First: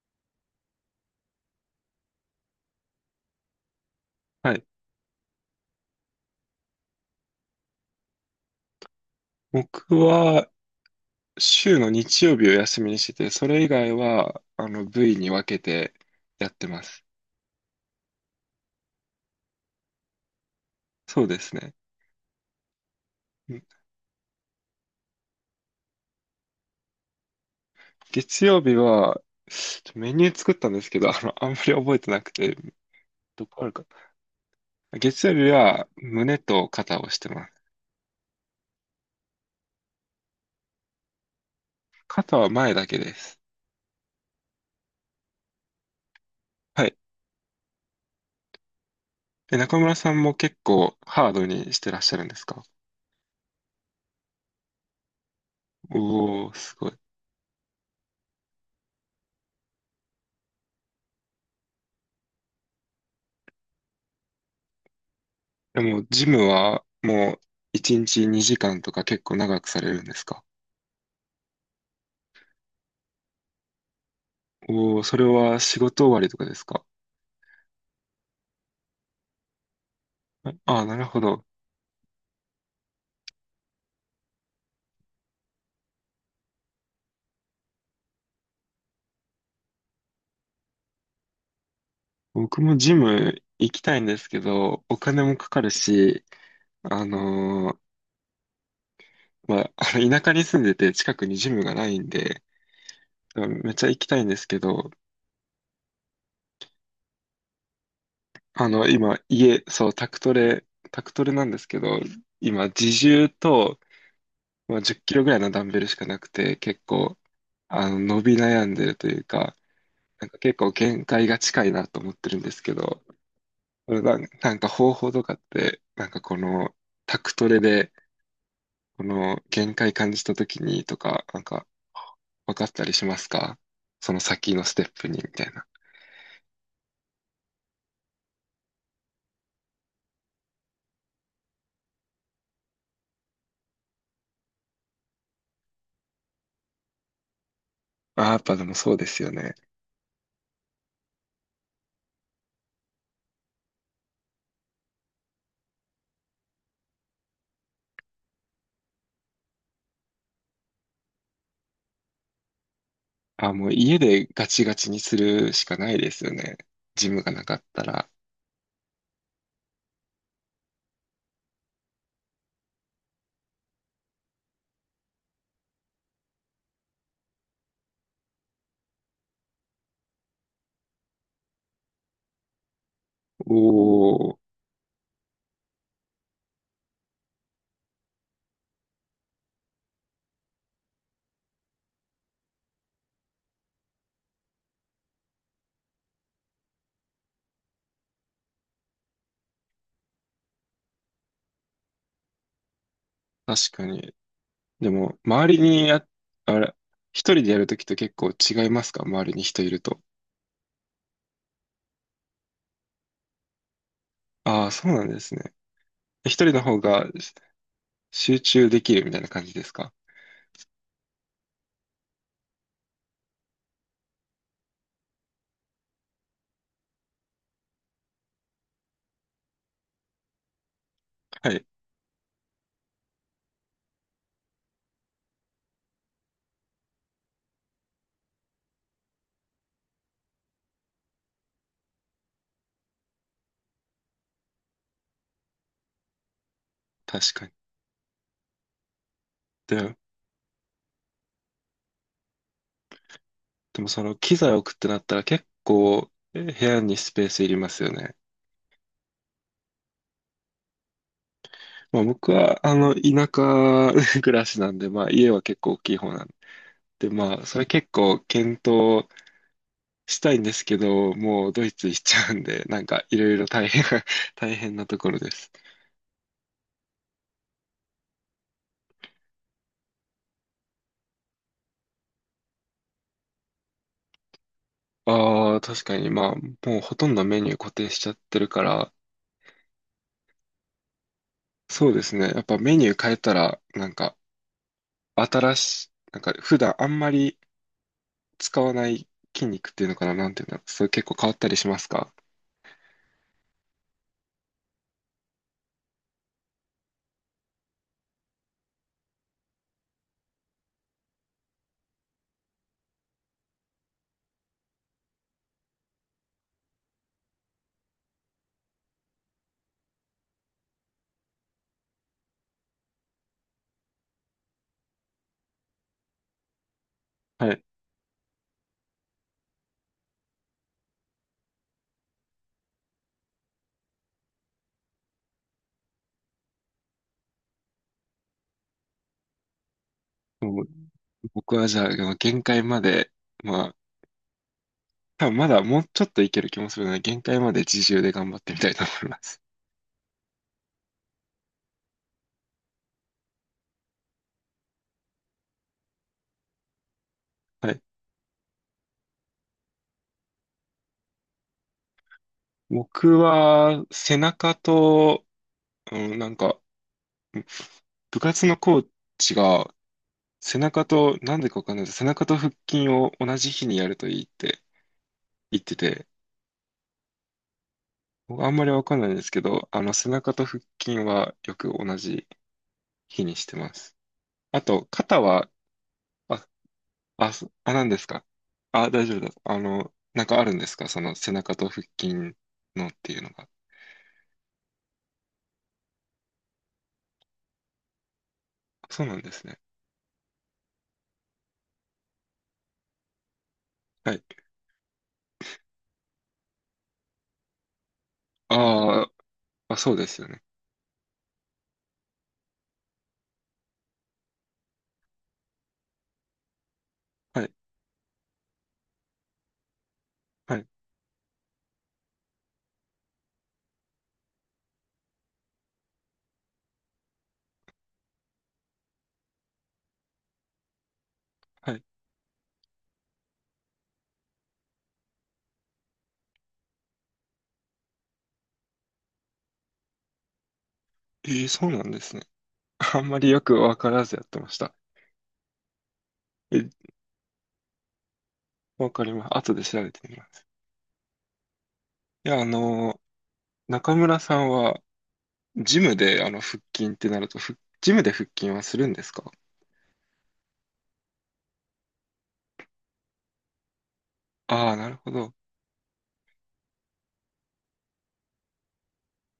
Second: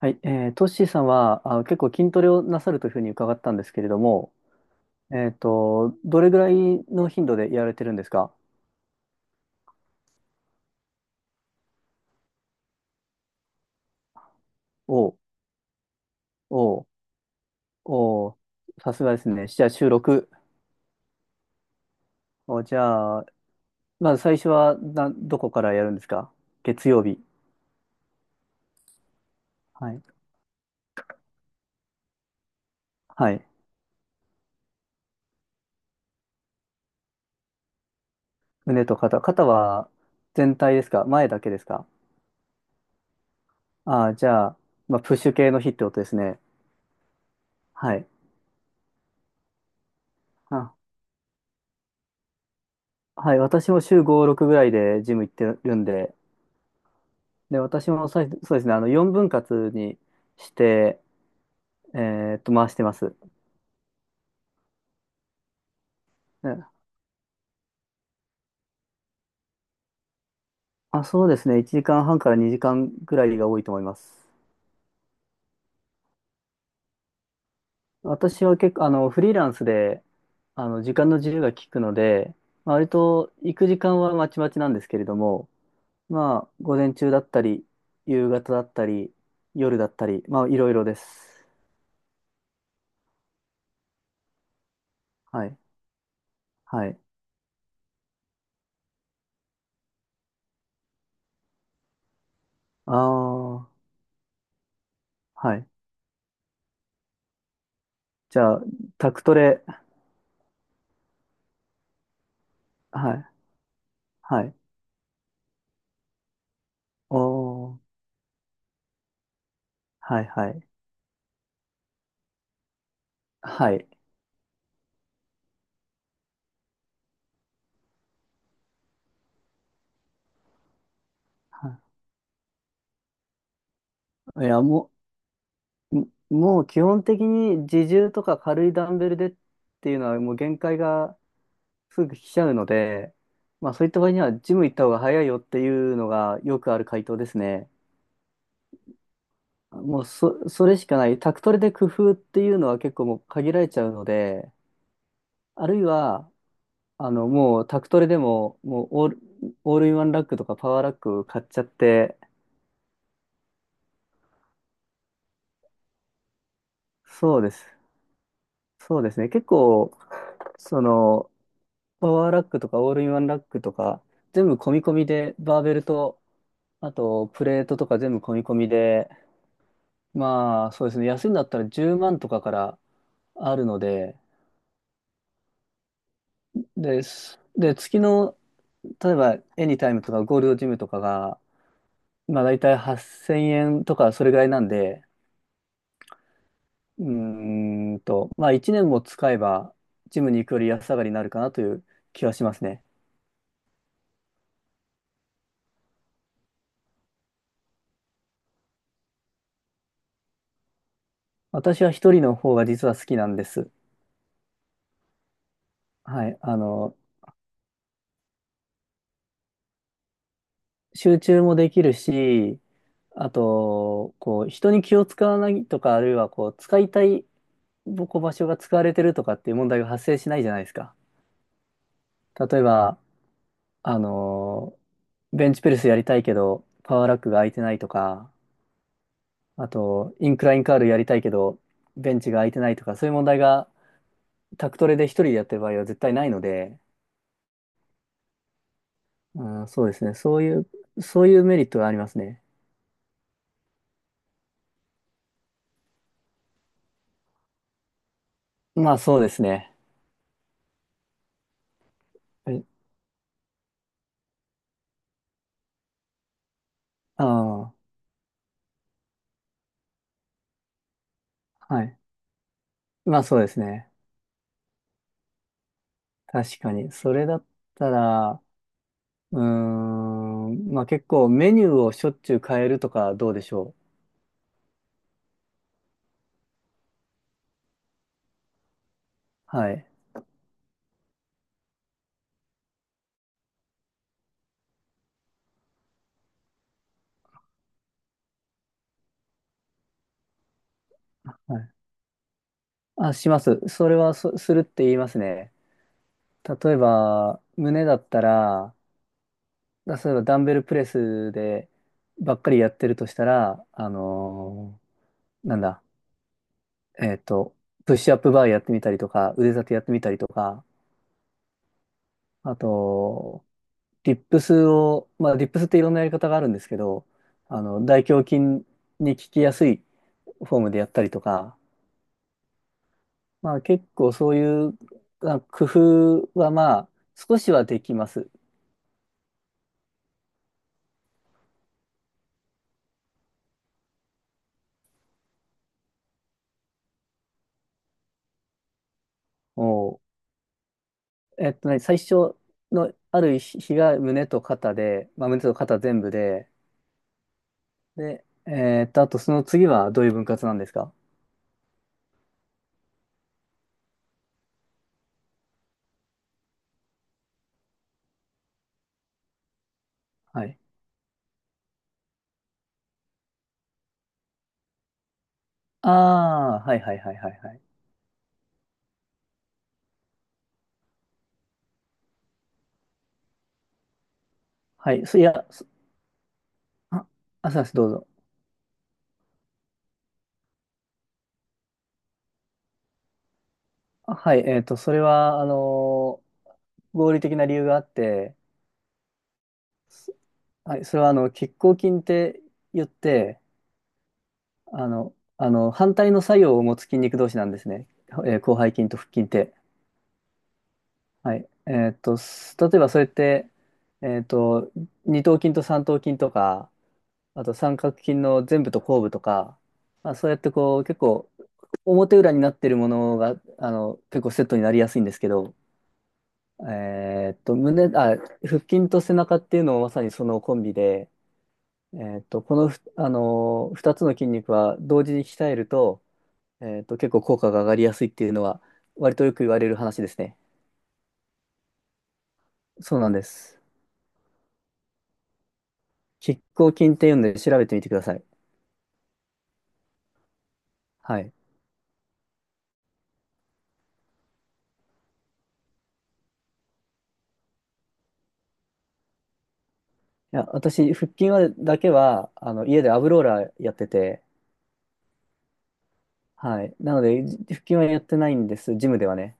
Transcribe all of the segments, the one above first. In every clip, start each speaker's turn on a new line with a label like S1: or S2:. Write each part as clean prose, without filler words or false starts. S1: はい、トッシーさんは、あ、結構筋トレをなさるというふうに伺ったんですけれども、
S2: はい。
S1: どれぐらいの頻度でやられてるんですか？
S2: 僕は週の日曜日を休みにしてて、それ以外は、
S1: お
S2: 部位
S1: う。
S2: に分けてやって
S1: お
S2: ま
S1: う。
S2: す。
S1: おう。さすがですね。じゃあ収録。
S2: そうですね。
S1: お、じゃあ、
S2: うん、
S1: まず最初はな、どこからやるんですか？月曜日。
S2: 月曜日は、
S1: はい。
S2: メニュー作ったんですけど、あんまり覚えてなくて、
S1: はい。
S2: どこあるか。月曜日は胸と肩をしてます。
S1: 胸と肩。肩は全体ですか、前だけですか？
S2: 肩は前だけです。
S1: ああー、じゃあ、まあ、プッシュ系の日ってことですね。
S2: はい。
S1: はい。
S2: 中村さんも結
S1: あ、
S2: 構ハードにしてらっしゃるんですか？
S1: はい。私も週5、6ぐらいでジム行ってるんで、
S2: おー、すごい。
S1: で、私もそうですね、あの、4分割にして、え回してます。
S2: でも、ジム
S1: ね。
S2: はもう1日2時間とか結構長くされるんですか？
S1: あ、そうですね、1時間半から2時間くらいが多いと思います。
S2: おお、それは仕事終わりとかですか？
S1: 私は結構、あの、フリーランスで、
S2: あ
S1: あ
S2: あ
S1: の、
S2: ー、
S1: 時
S2: なる
S1: 間
S2: ほ
S1: の自由
S2: ど。
S1: が利くので、まあ割と行く時間はまちまちなんですけれども、まあ、午前中だったり、夕方だったり、夜だったり、まあ、いろいろです。
S2: 僕もジム行きたいんですけど、お金も
S1: は
S2: か
S1: い。
S2: かるし、
S1: はい。
S2: あのまあ、あの田舎に住んでて近くにジムがないんで、
S1: あ
S2: めっ
S1: あ、
S2: ちゃ行きたいんですけど、
S1: はい。じゃあ、タ
S2: 今、
S1: クト
S2: 家、
S1: レ、
S2: そう、宅トレ、タクトレなんですけど、今、自
S1: はい。
S2: 重と、
S1: はい。
S2: まあ、10キロぐらいのダンベルしかなくて、結
S1: お
S2: 構、
S1: ー。
S2: 伸び悩んでるというか、
S1: は
S2: な
S1: い
S2: んか
S1: は
S2: 結
S1: い。
S2: 構限界が近いなと思ってるんですけど、
S1: はい。
S2: なんか方法とかって、なんかこのタクトレで、この限界感じた時にとか、なんか
S1: は
S2: 分かったりしますか？その
S1: い。い
S2: 先
S1: や、
S2: のステ
S1: も
S2: ップにみたいな。
S1: う、んもう基本的に自重とか軽いダンベルでっていうのはもう限界がすぐ来ちゃうので、まあそういった場合にはジム行った方が早いよっていうのがよくある回答ですね。
S2: ああ、やっぱでもそうですよね。
S1: もうそ、それしかない。宅トレで工夫っていうのは結構もう限られちゃうので、あるいは、あの、もう宅トレでも、もうオール、オールインワンラックとかパワーラック買っちゃって、
S2: あーもう家でガチガチにするしかないですよね。ジムが
S1: そう
S2: な
S1: で
S2: かっ
S1: す。
S2: たら。
S1: そうですね。結構、その、パワーラックとかオールインワンラックとか、全部込み込みで、バーベルと、あとプレートとか全部込み込みで、まあそうですね、安いんだったら10万とかから
S2: お
S1: あるので、
S2: お、
S1: です。で、月の、例えばエニタイムとかゴールドジムとかが、まあ大体8000円とかそれぐらいなんで、うーんと、まあ1年も使えば、ジムに行くより安上がりになるかなという気はしますね。
S2: 確かに。でも、周りにや、あれ、一人でやるときと結構違いますか？周りに人いると。
S1: 私は一人の方が実は好きなんです。
S2: ああ、そうなんですね。
S1: は
S2: 一
S1: い。
S2: 人
S1: あ
S2: の方
S1: の、
S2: が集中できるみたいな感じですか？
S1: 集中もできるし、あと、こう、人に気を使わないとか、あるいはこう、使いたいぼこう場所が使われてるとかっていう問題が発生しないじゃないですか。
S2: はい。
S1: 例えば、あのベンチプレスやりたいけど、パワーラックが空いてないとか、あと、インクラインカールやりたいけど、ベンチが空いてないとか、そういう問題が、タクトレで一人でやってる場合は絶対ないので、
S2: 確かに。
S1: うん、そうで
S2: で、
S1: すね。そういうメリットがありますね。
S2: でもその機材置くってなったら結構部屋にスペースいりますよね。
S1: まあそうですね。
S2: まあ僕は
S1: え
S2: あの田舎 暮らしなんで、まあ家は結構大きい方なんで、
S1: あ
S2: まあそれ
S1: あ、
S2: 結構検討したいんですけど、もうドイ
S1: は
S2: ツ行
S1: い。
S2: っちゃうんで、なんかい
S1: まあ
S2: ろい
S1: そう
S2: ろ
S1: です
S2: 大変
S1: ね。
S2: 大変なところです。
S1: 確かに。それだったら、うーん、まあ結構メニューをしょっちゅう変えるとかどうでしょ
S2: ああ、確かにまあもうほとんどメニュー固定しちゃってるから、
S1: う。はい。
S2: そうですね。やっぱメニュー変えたらなんか新しい、なんか普段あんまり使わない筋肉っていうのかな、なんていうのそれ結構変わ
S1: は
S2: ったりし
S1: い。
S2: ますか？
S1: あ、します。それはするって言いますね。例えば、胸だったら、例えばダンベルプレスでばっかりやってるとしたら、あのーなんだ、えっと、プッシュアップバーやってみたりとか、腕立てやってみたりとか、あと、リップスを、まあ、リップスっていろんなやり方があるんですけど、
S2: は
S1: あ
S2: い。
S1: の、大胸筋に効きやすいフォームでやったりとか、まあ、結構そういう工夫は、まあ、少しはできます。
S2: もう僕はじゃあ、限界まで、まあ、多分まだもうちょっといける気もするので、限界まで自重で頑張ってみたいと思います。
S1: もう、えっとね、最初のある日が胸と肩で、まあ、胸と肩全部で、
S2: はい。
S1: で、えっと、あとその次はどういう分割なんですか？
S2: 僕は、背中と、うん、なんか、部活のコーチが、
S1: は
S2: 背
S1: い。
S2: 中と、なんでかわかんないです。背中と腹筋を同じ日にやるといいって言ってて、
S1: ああ、はいはいはいはいはい。
S2: 僕あんまりわかんないんですけど、背中と腹筋はよく同じ日にしてます。あと、
S1: はい、そ
S2: 肩
S1: いや、
S2: は、
S1: そ
S2: あ、
S1: あ、あ、すいません、ど
S2: 何
S1: う
S2: です
S1: ぞ。
S2: か？あ、大丈夫です。なんかあるんですか？その背中と腹筋のっていうのが。
S1: あ、はい、えっと、それは、あのー合理的な理由があって、
S2: そうなんですね。
S1: そはい、それはあの、拮抗筋って言って、
S2: はい。
S1: あの、反対の作用を持つ筋肉同士なんですね。えー、広背筋と
S2: あ
S1: 腹
S2: ー
S1: 筋って。
S2: あ、そうですよね。
S1: はい。例えばそれって、えーっと、二頭筋と三頭筋とか、
S2: は
S1: あ
S2: い、
S1: と三角筋の前部と後部とか、まあ、そうやって
S2: はい、
S1: こう、結構、表裏になってるものが、あの、結構セットになりやすいんですけど、えーっと、胸、あ、腹筋と背中っていうのもまさにそのコンビで、
S2: はい。
S1: えーっと、この2つの筋肉は同時に鍛えると、えーっと、結構効果が上がりやすいっていうのは、割とよく言われる話ですね。
S2: そうなんですね。
S1: そう
S2: あ
S1: な
S2: ん
S1: ん
S2: ま
S1: で
S2: りよく
S1: す。
S2: わからずやってました。
S1: 拮
S2: え、
S1: 抗筋っていうんで調べてみてください。
S2: わかります。後で調べてみます。
S1: はい。い
S2: いや、中村さんは、ジムであの腹筋ってなると、ジムで腹筋はするんですか？
S1: や、私、腹筋だけは、あの、家でアブローラーやってて、
S2: ああー、なるほど。
S1: はい。なので、腹筋はやってないんです、ジムではね。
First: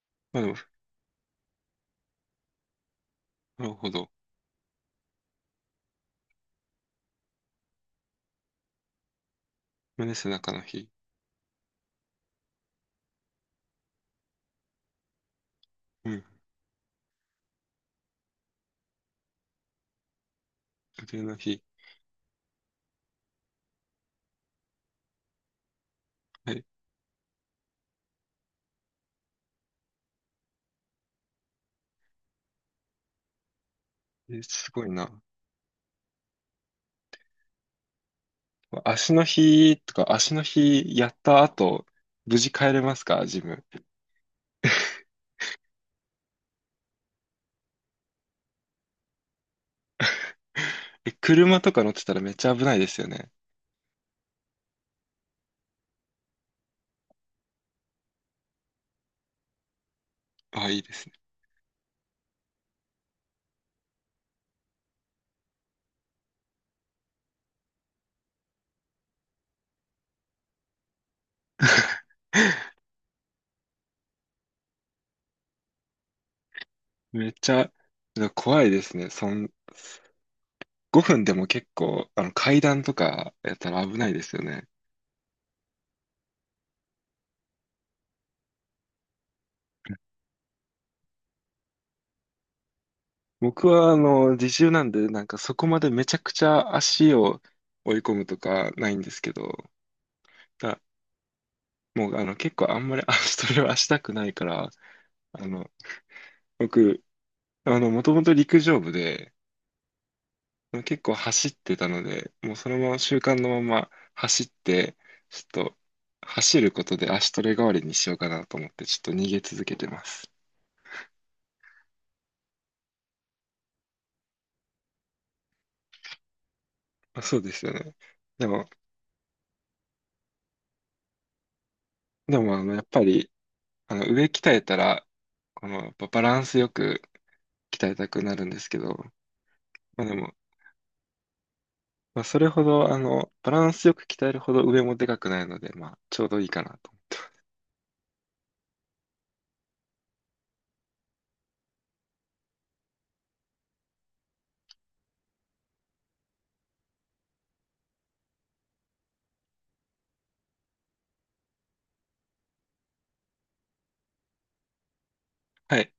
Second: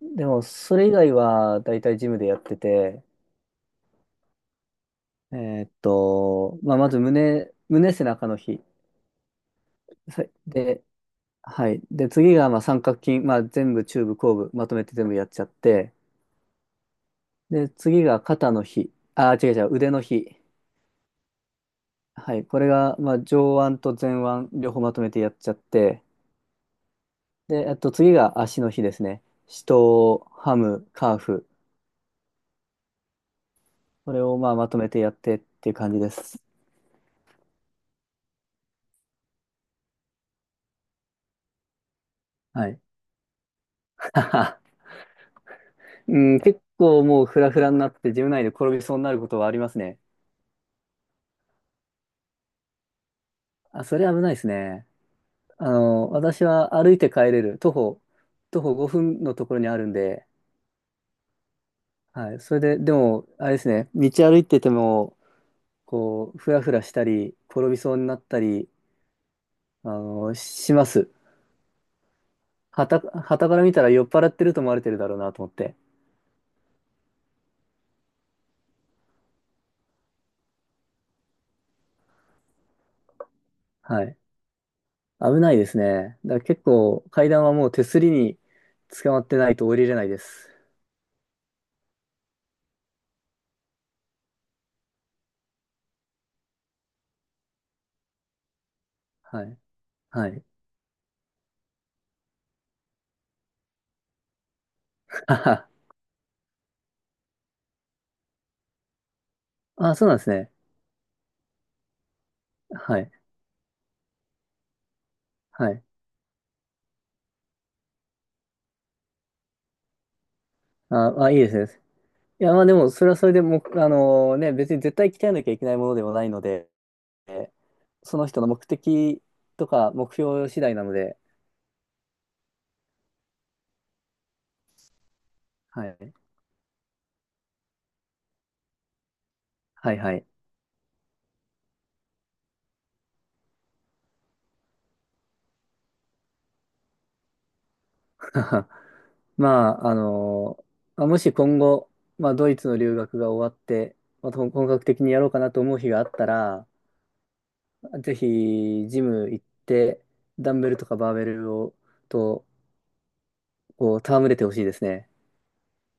S1: で
S2: まあ
S1: も、
S2: でも、
S1: それ以外は、だいたいジムでやってて、
S2: なるほど。
S1: えーっと、まあ、まず胸背中の日。
S2: 胸
S1: さ
S2: 背中の
S1: で、
S2: 日。
S1: はい。で、次がまあ三角筋、まあ、全部中部、後部、まとめて全部やっちゃって、
S2: うん。
S1: で、次が肩の日、あ、違う違う、腕の日。
S2: 腕の日。
S1: はい。これがまあ上腕と前腕、両方まとめてやっちゃって、
S2: はい。
S1: で、あと次が足の日ですね。四頭、ハム、カーフ。これをまあま
S2: す
S1: と
S2: ご
S1: め
S2: い
S1: て
S2: な。
S1: やってっていう感じです。
S2: 足の日とか、足の日やった後、無事
S1: は
S2: 帰れ
S1: い。
S2: ますか？ジム。
S1: うん、結構もうフラフラになって、自分内で転びそうになることはありますね。
S2: え、車とか乗ってたらめっちゃ危ないですよね。
S1: あ、それ危ないですね。あの、私は歩いて帰れる。徒歩5分のところにあるんで、
S2: ああ、いいですね。
S1: はい。それで、でも、あれですね、道歩いてても、こう、ふらふらしたり、転びそうになったり、あの、します。はたから見たら酔っ払ってると思われてるだろうなと思って。
S2: めっちゃ、怖いですね。5分でも結構、階段とかやったら危
S1: は
S2: ない
S1: い。
S2: ですよね。
S1: 危ないですね。だから結構、階段はもう手すりに捕まってないと降りれないです。
S2: 僕は、自重なんで、なんかそこまでめちゃくちゃ足を追い込むとかないんですけ
S1: はい。
S2: ど、
S1: はい。
S2: だ、もう、結構あんまり あ、それはしたくないから、
S1: あ
S2: あ
S1: は
S2: の、僕、もともと陸上部で、
S1: は、あ、そうなんですね。
S2: 結構走ってたので、もうそのまま
S1: はい。
S2: 習慣のまま走って、ちょっ
S1: は
S2: と、
S1: い。
S2: 走ることで足トレ代わりにしようかなと思って、ちょっと逃げ続けてます。
S1: あ、あ、いいですね。いや、まあでも、それはそれでもう、あのね、別に絶対鍛えなきゃいけないものではないので、
S2: あ、そうですよね。
S1: その人
S2: で
S1: の目
S2: も、
S1: 的とか目標次第なので、
S2: でも、やっぱり、上鍛えたら、この、
S1: は
S2: やっぱ
S1: い。
S2: バランスよく、鍛えたくなるんですけど、
S1: はい
S2: まあで
S1: はい。
S2: も、まあそれほど、バランスよく鍛えるほど上もでかくないので、まあちょうどいいかなと。
S1: まあ、あの。まあもし今後、まあドイツの留学が終わって、また本格的にやろうかなと思う日があったら、ぜひ、ジム行って、ダンベルとかバーベルを、と、こう、戯れてほしいですね。
S2: はい。